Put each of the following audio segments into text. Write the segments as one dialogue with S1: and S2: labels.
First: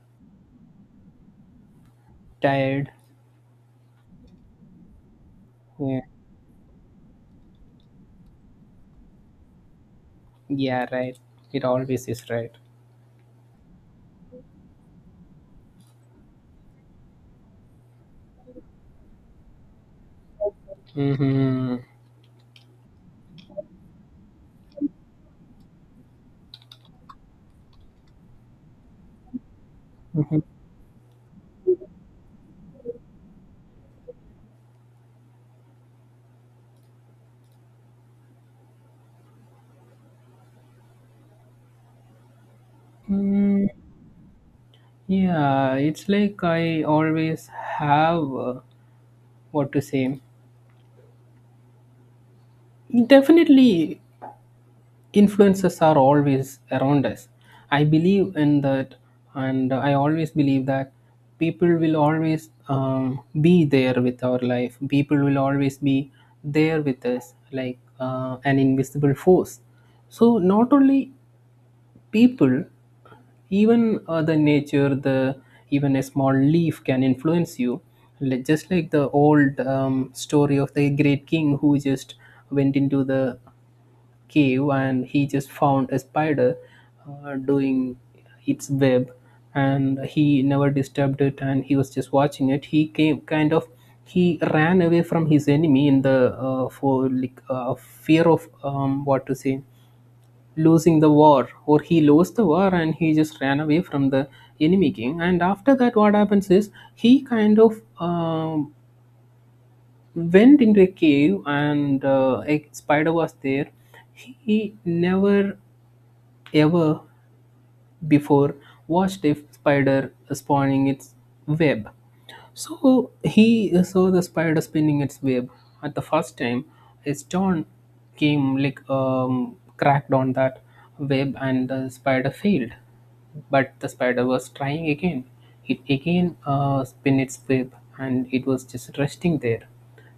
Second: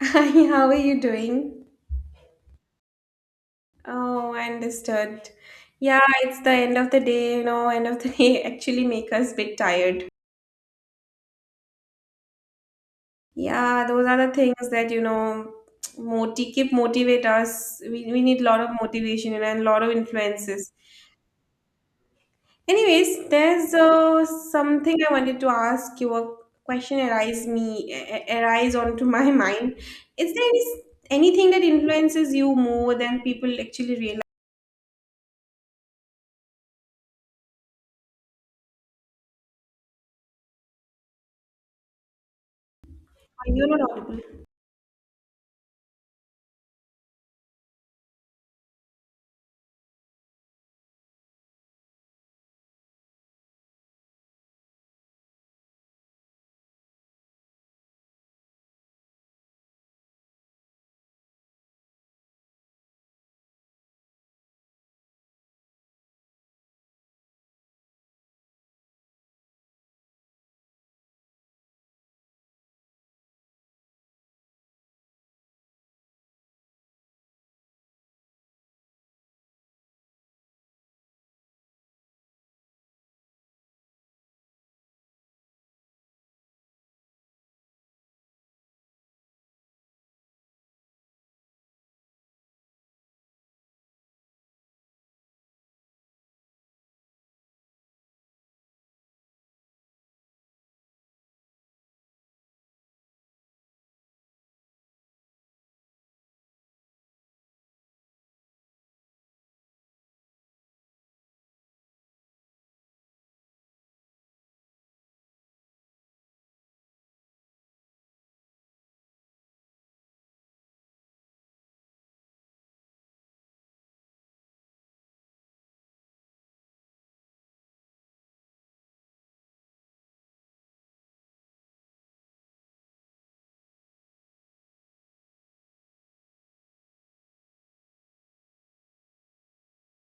S1: Hi, how are you doing?
S2: Tired.
S1: Oh, I understood.
S2: Yeah,
S1: Yeah, it's the end of the day, end of the day actually make us bit tired.
S2: yeah, right. It always is right.
S1: Yeah, those are the things that, moti keep motivate us. We need a lot of motivation and a lot of influences.
S2: Mm-hmm.
S1: Anyways, there's something I wanted to ask you. A question arise me arise onto my mind. Is anything that influences you more than people actually realize?
S2: Mm-hmm.
S1: You're not audible.
S2: Yeah, it's like I always have what to say. Definitely, influences are always around us. I believe in that, and I always believe that people will always be there with our life. People will always be there with us, like an invisible force. So, not only people, even the nature the even a small leaf can influence you. Just like the old story of the great king who just went into the cave, and he just found a spider doing its web. And he never disturbed it, and he was just watching it. He came kind of He ran away from his enemy in the for like fear of what to say, losing the war. Or he lost the war, and he just ran away from the enemy king. And after that, what happens is he kind of went into a cave, and a spider was there. He never ever before watched a spider spawning its web. So he saw the spider spinning its web. At the first time, his stone came, like, cracked on that web, and the spider failed. But the spider was trying again. It again spin its web, and it was just resting there.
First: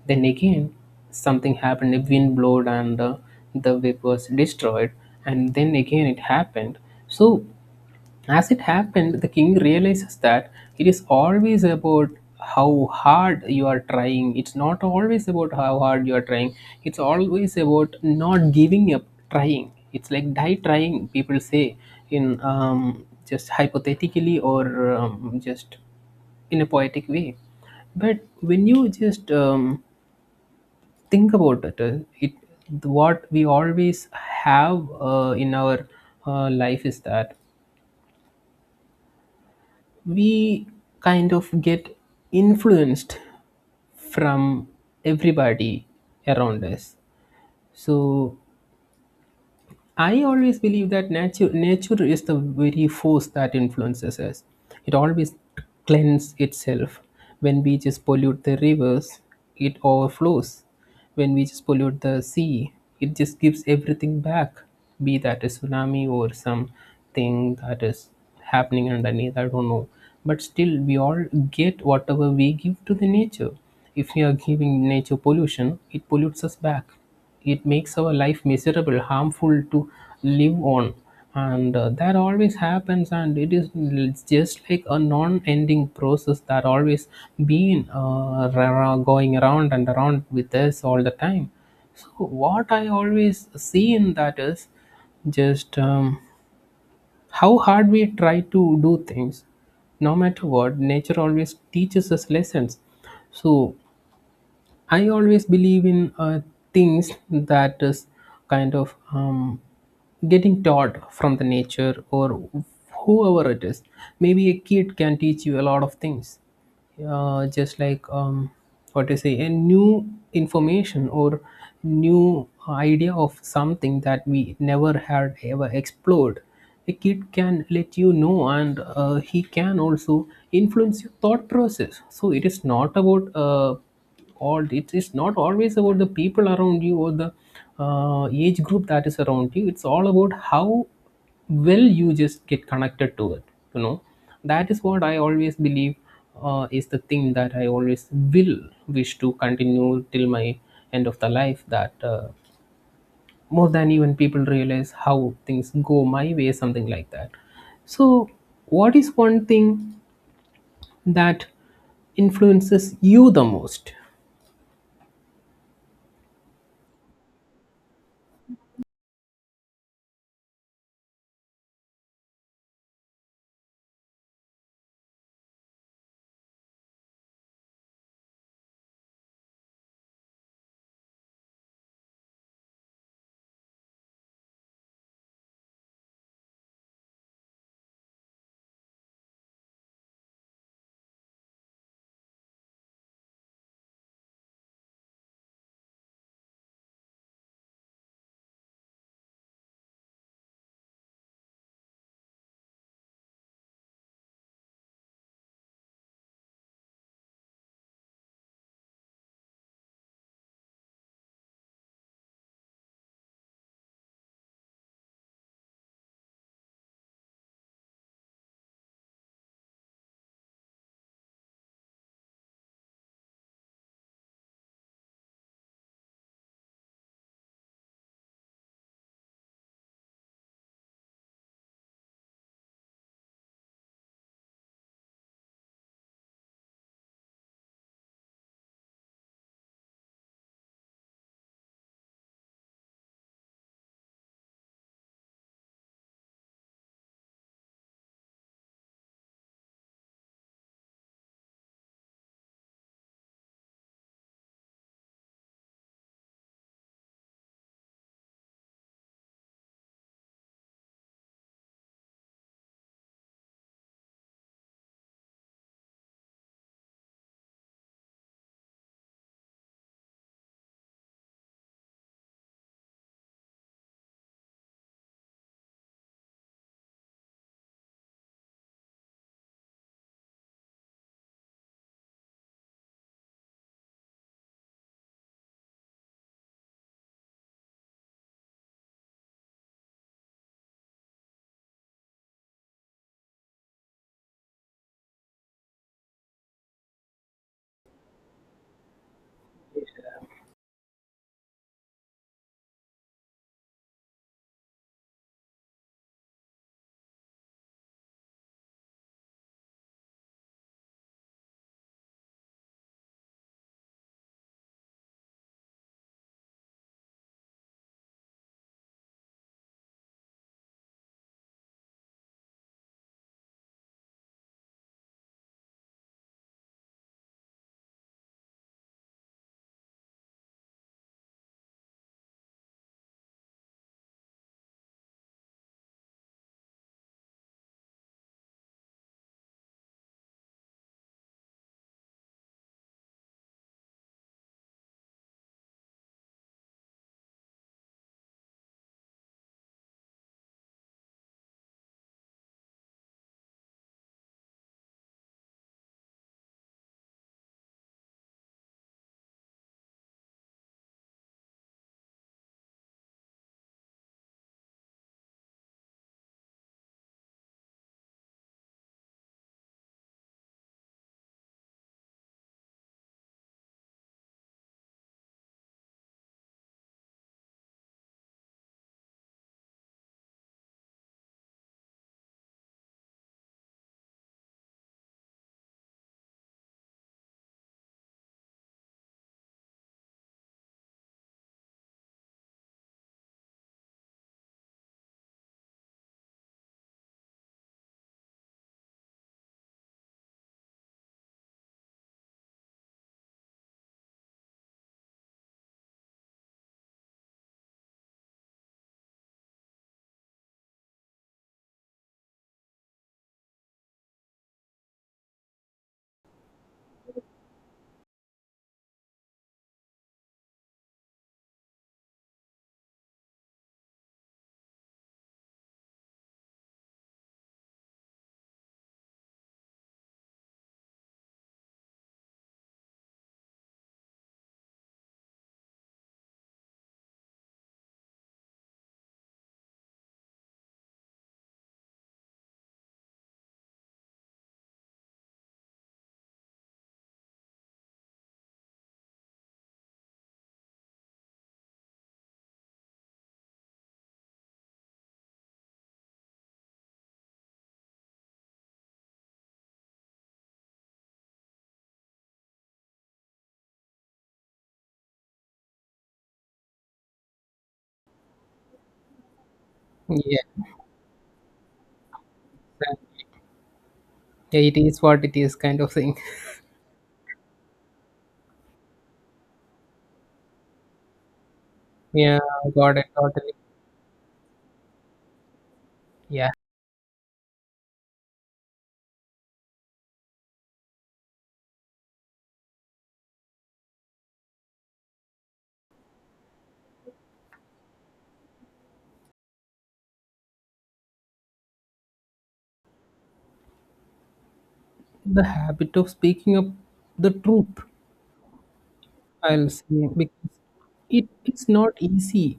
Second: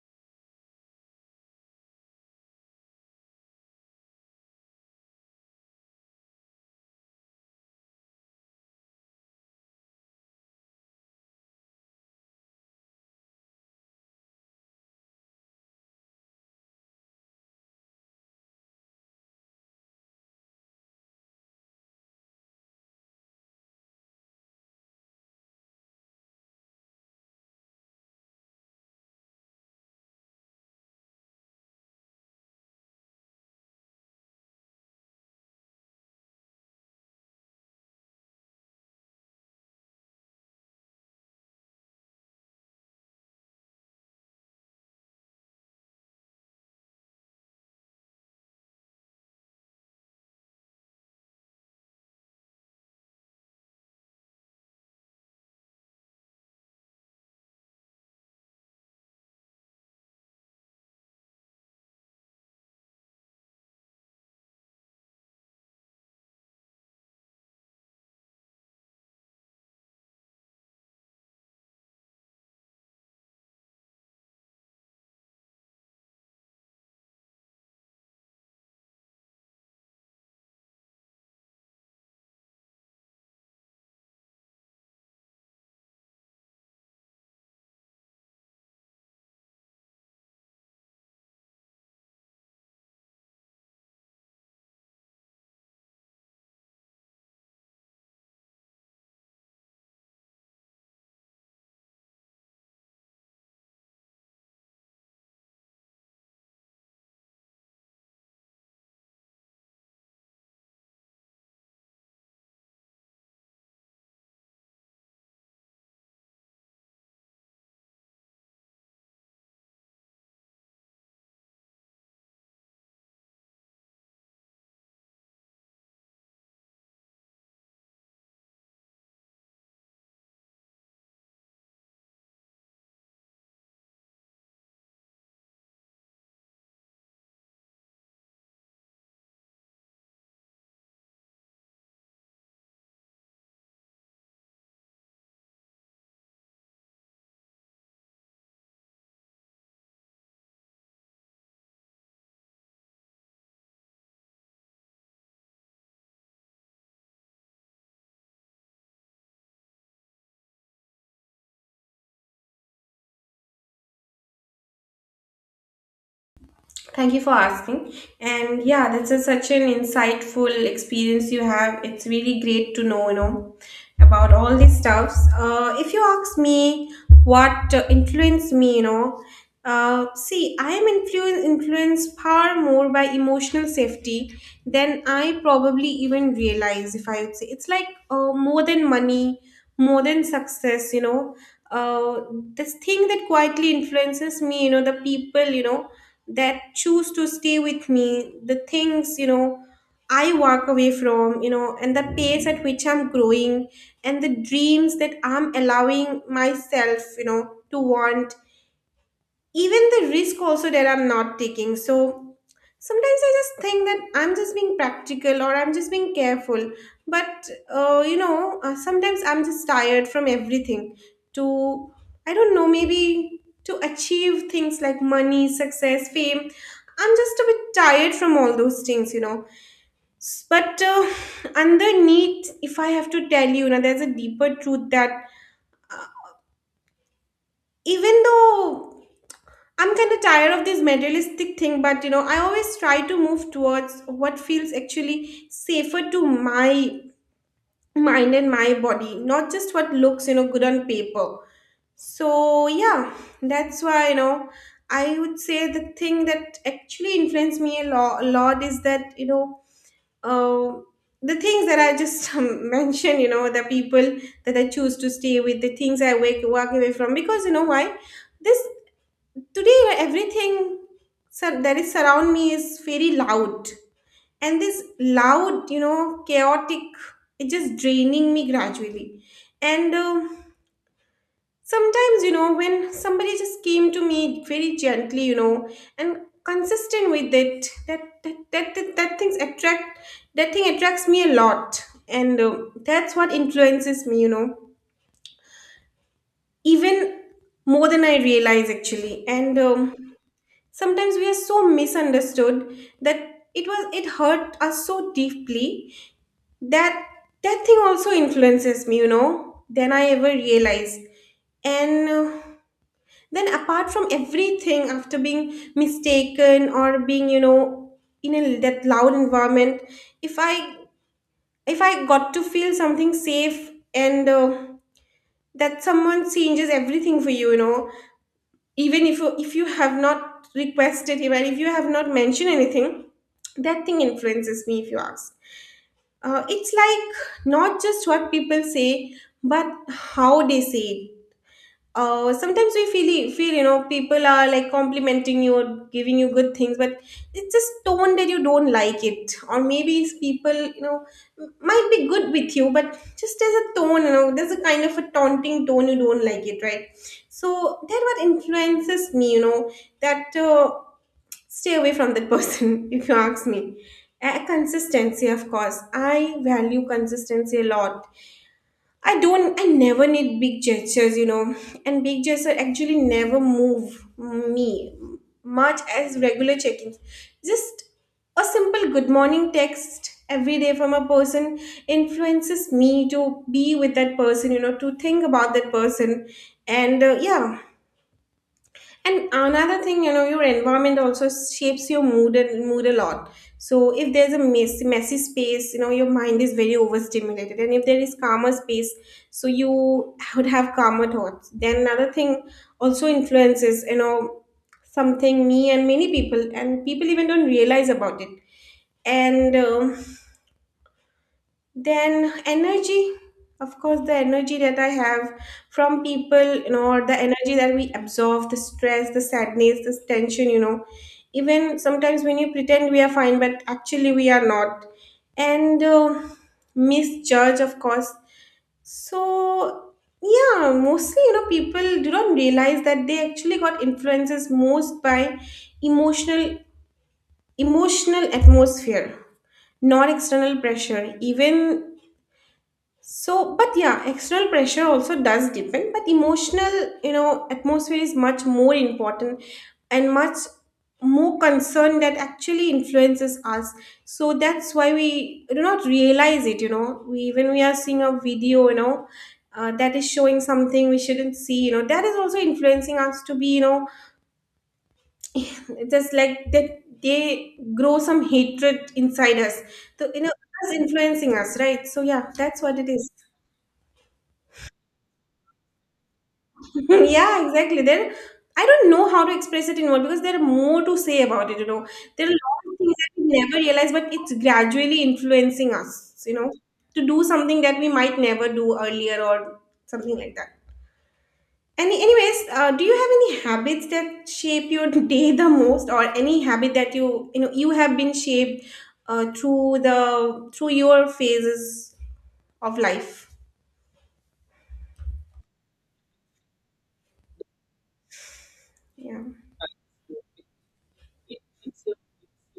S2: Then again, something happened. A wind blowed, and the web was destroyed. And then again, it happened. So as it happened, the king realizes that it is always about how hard you are trying. It's not always about how hard you are trying. It's always about not giving up trying. It's like die trying, people say, in just hypothetically, or just in a poetic way. But when you just think about it, what we always have in our life is that we kind of get influenced from everybody around us. So I always believe that nature is the very force that influences us. It always cleanses itself. When we just pollute the rivers, it overflows. When we just pollute the sea, it just gives everything back, be that a tsunami or something that is happening underneath. I don't know. But still, we all get whatever we give to the nature. If we are giving nature pollution, it pollutes us back. It makes our life miserable, harmful to live on. And that always happens, and it's just like a non-ending process that always been going around and around with us all the time. So what I always see in that is just how hard we try to do things. No matter what, nature always teaches us lessons. So I always believe in things that is kind of getting taught from the nature or whoever it is. Maybe a kid can teach you a lot of things, just like what to say, a new information or new idea of something that we never had ever explored. A kid can let you know, and he can also influence your thought process. So it is not about all it is not always about the people around you, or the age group that is around you. It's all about how well you just get connected to it you know that is what I always believe is the thing that I always will wish to continue till my end of the life, that more than even people realize how things go my way, something like that. So what is one thing that influences you the most?
S1: Thank you for asking. And yeah, such an insightful experience you have. It's really great to know, about all these stuffs. If you ask me what influenced me, see, I am influenced far more by emotional safety than I probably even realize, if I would say. It's like more than money, more than success, you know. Uh, this thing that quietly influences me, the people, that choose to stay with me, the things, I walk away from, and the pace at which I'm growing and the dreams that I'm allowing myself, to want even the risk also that I'm not taking. So sometimes I just think that I'm just being practical or I'm just being careful. But sometimes I'm just tired from everything. To I don't know, maybe to achieve things like money, success, fame. I'm just a bit tired from all those things, you know. But underneath, if I have to tell you, now there's a deeper truth that even though I'm kind of tired of this materialistic thing, but you know, I always try to move towards what feels actually safer to my mind and my body, not just what looks, good on paper. So, yeah, that's why, I would say the thing that actually influenced me a lot is that, uh, the things that I just mentioned, the people that I choose to stay with, the things I walk away from, because you know why? This Today, everything that is surround me is very loud, and this loud, chaotic, it just draining me gradually. And sometimes, when somebody just came to me very gently, and consistent with it, that things attract that thing attracts me a lot, and that's what influences me, even more than I realize actually. And sometimes we are so misunderstood that it hurt us so deeply that that thing also influences me, you know, than I ever realized. And then apart from everything, after being mistaken or being, you know, in that loud environment, if i if I got to feel something safe, and that someone changes everything for you, you know, even if you have not requested, even if you have not mentioned anything, that thing influences me if you ask. It's like not just what people say, but how they say it. Sometimes we feel, you know, people are like complimenting you or giving you good things, but it's just tone that you don't like it. Or maybe it's people, you know, might be good with you, but just as a tone, you know, there's a kind of a taunting tone, you don't like it, right? So that what influences me, you know, that stay away from that person. If you ask me, consistency, of course, I value consistency a lot. I never need big gestures, you know, and big gestures actually never move me much as regular check ins. Just a simple good morning text every day from a person influences me to be with that person, you know, to think about that person. And yeah, and another thing, you know, your environment also shapes your mood a lot. So if there's a messy space, you know, your mind is very overstimulated. And if there is calmer space, so you would have calmer thoughts. Then another thing also influences, you know, something me and many people, and people even don't realize about it. And then energy, of course, the energy that I have from people, you know, or the energy that we absorb, the stress, the sadness, this tension, you know. Even sometimes when you pretend we are fine, but actually we are not. And misjudge, of course. So, yeah, mostly, you know, people do not realize that they actually got influences most by emotional emotional atmosphere, not external pressure even. So, but yeah, external pressure also does depend, but emotional, you know, atmosphere is much more important and much more concerned that actually influences us. So that's why we do not realize it, you know. We When we are seeing a video, you know, that is showing something we shouldn't see, you know, that is also influencing us to be, you know, just like that they grow some hatred inside us. So, you know,
S2: Yeah.
S1: it's influencing us, right? So yeah, that's what it is.
S2: Yeah, it is what it is kind of thing.
S1: Yeah, exactly. There, I don't know how to express it in words because there are more to say about it, you know. There
S2: Yeah,
S1: are a lot of things
S2: got it,
S1: that we
S2: totally.
S1: never realize, but it's gradually influencing us, you
S2: Yeah.
S1: know, to do something that we might never do earlier or something like that. Anyways, do you have any habits that shape your day the most, or any habit that you know, you have been shaped uh, through the through your phases of life?
S2: The habit of speaking up the truth,
S1: Yeah.
S2: I'll say, because it's not easy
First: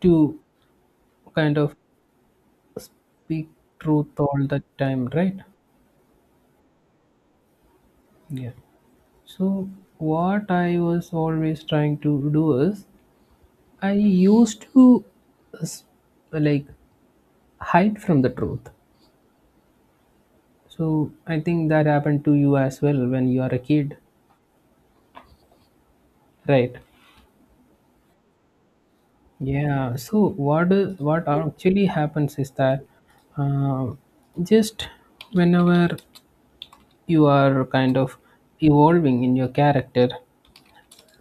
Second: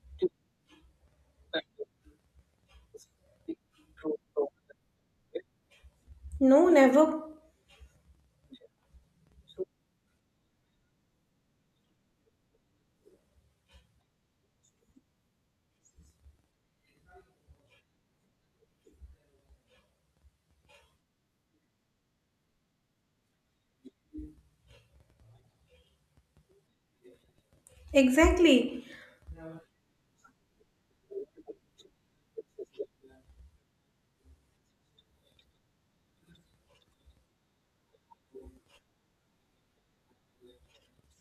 S2: to kind of speak truth all the time, right?
S1: No, never.
S2: Yeah. So what I was always trying to do is I used to s- like hide from the truth. So I think that happened to you as well when you are a kid, right?
S1: Exactly.
S2: Yeah, so what actually happens is that uh, just whenever you are kind of evolving in your character,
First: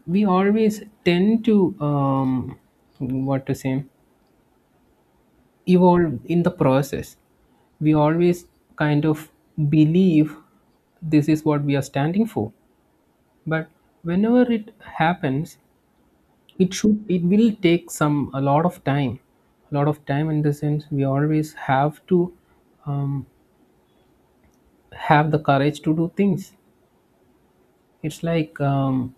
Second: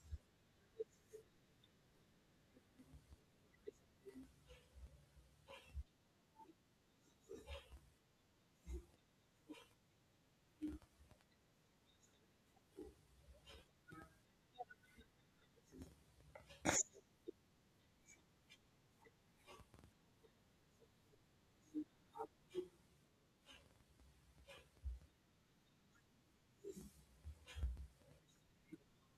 S2: we always tend to what to say evolve in the process. We always kind of believe this is what we are standing for, but whenever it happens, it will take some a lot of time a lot of time. In the sense we always have to um, have the courage to do things. It's like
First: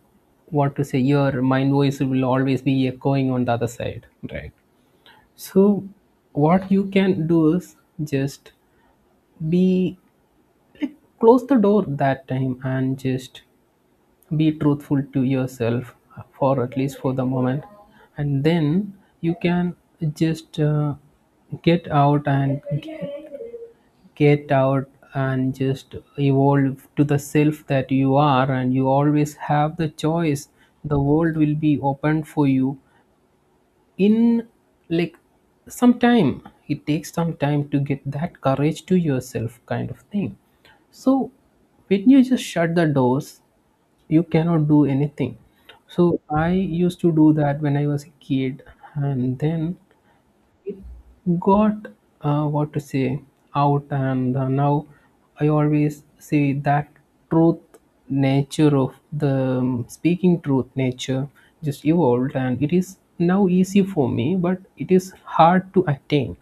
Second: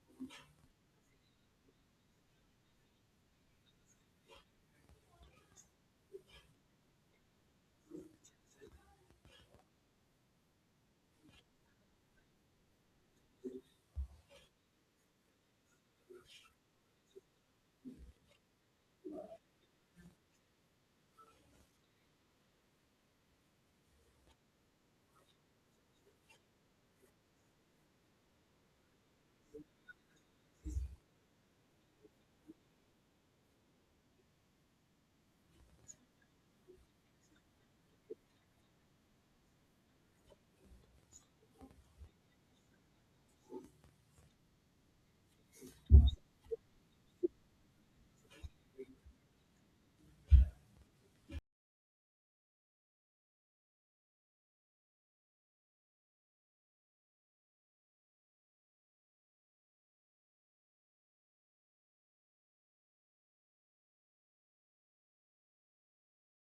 S2: what to say, your mind voice will always be echoing on the other side, right? So what you can do is just be, like, close the door that time, and just be truthful to yourself, for at least for the moment. And then you can just get out, and get out, and just evolve to the self that you are. And you always have the choice. The world will be open for you in, like, some time. It takes some time to get that courage to yourself, kind of thing. So when you just shut the doors, you cannot do anything. So I used to do that when I was a kid. And then it got what to say out, and now I always say that truth nature of the speaking truth nature just evolved, and it is now easy for me, but it is hard to attain.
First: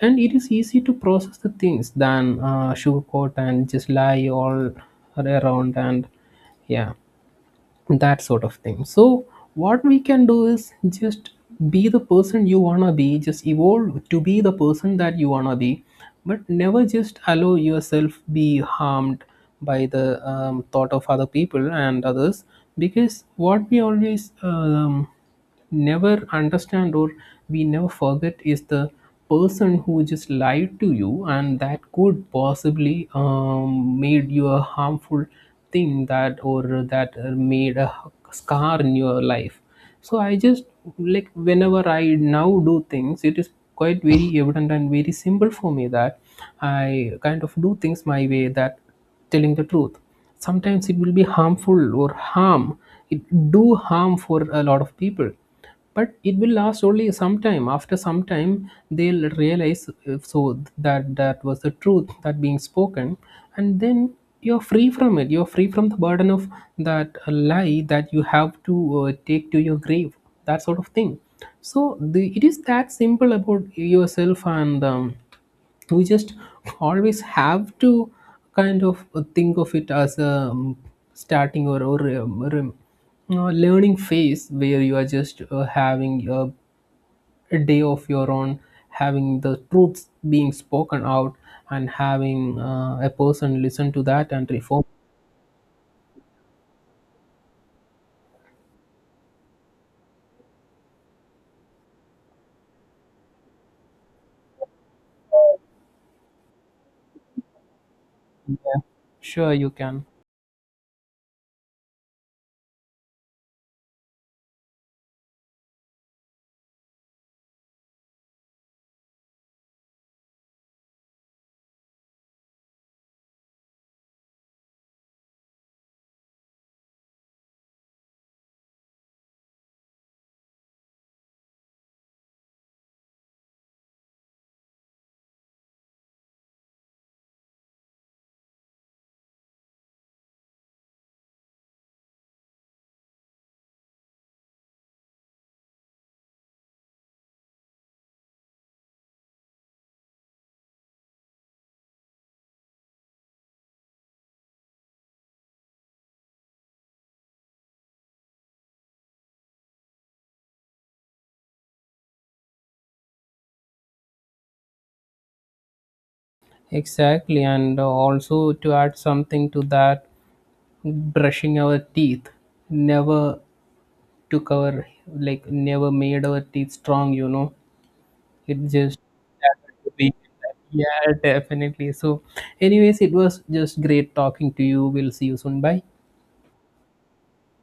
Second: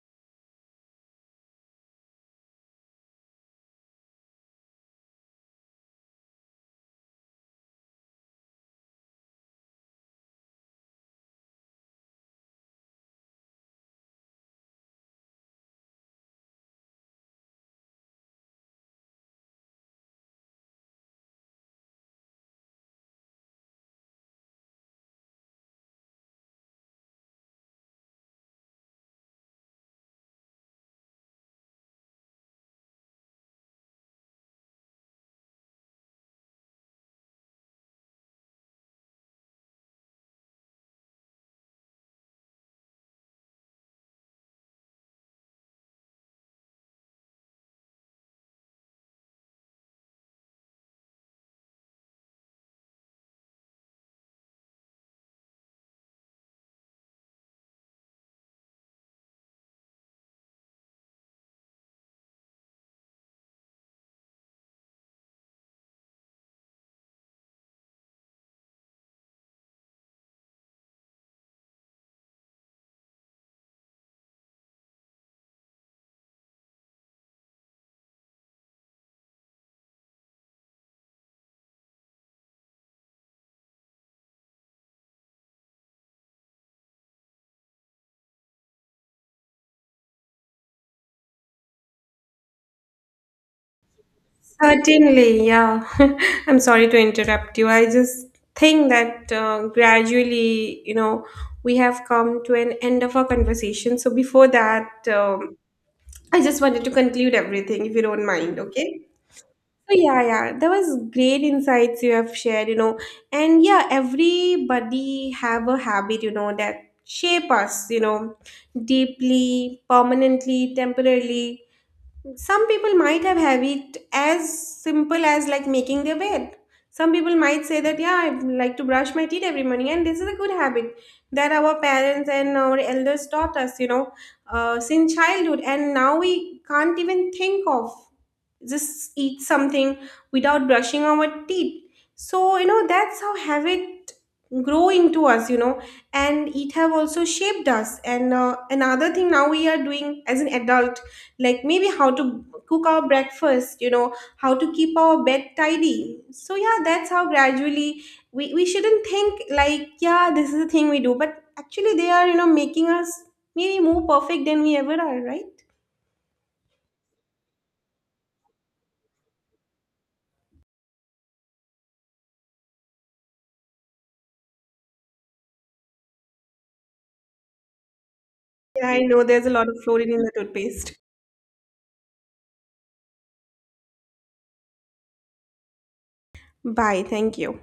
S2: And it is easy to process the things than sugarcoat and just lie all around. And yeah, that sort of thing. So what we can do is just be the person you wanna be. Just evolve to be the person that you wanna be, but never just allow yourself be harmed by the thought of other people and others. Because what we always never understand, or we never forget, is the person who just lied to you, and that could possibly made you a harmful thing, that or that made a scar in your life. So I just, like, whenever I now do things, it is quite very evident and very simple for me that I kind of do things my way, that telling the truth, sometimes it will be harmful, or harm, it do harm for a lot of people. But it will last only some time. After some time, they'll realize, so that, that was the truth that being spoken. And then you're free from it, you're free from the burden of that lie that you have to take to your grave, that sort of thing. So it is that simple about yourself. And we just always have to kind of think of it as a starting or learning phase, where you are just having a day of your own, having the truths being spoken out, and having a person listen to that and reform.
S1: Certainly, yeah. I'm sorry to interrupt you. I just think that gradually, you know, we have come to an end of our conversation. So before that, I just wanted to conclude everything, if you don't mind, okay?
S2: Sure, you
S1: So
S2: can.
S1: yeah, yeah, that was great insights you have shared, you know, and yeah, everybody have a habit, you know, that shape us, you know, deeply, permanently, temporarily, some people might have it as simple as like making their bed. Some people might say that yeah, I like to brush my teeth every morning, and this is a good habit that our parents and our elders taught us, you know, since childhood, and now we can't even think of just eat something without brushing our teeth. So you know that's how habit grow into us, you know, and it have also shaped us. And another thing now we are doing as an adult, like maybe how to cook our breakfast, you know, how to keep our bed tidy. So yeah, that's how gradually we shouldn't think like yeah this is the thing we do, but actually they are, you know, making us maybe more perfect than we ever are, right?
S2: Exactly. And also to add something to that, brushing our teeth never took our like never made our teeth strong. It
S1: Yeah,
S2: just
S1: I know there's a lot
S2: happened
S1: of
S2: to be.
S1: fluorine in the toothpaste.
S2: Yeah, definitely. So anyways, it was just great talking to you. We'll see you soon. Bye.
S1: Bye. Thank you.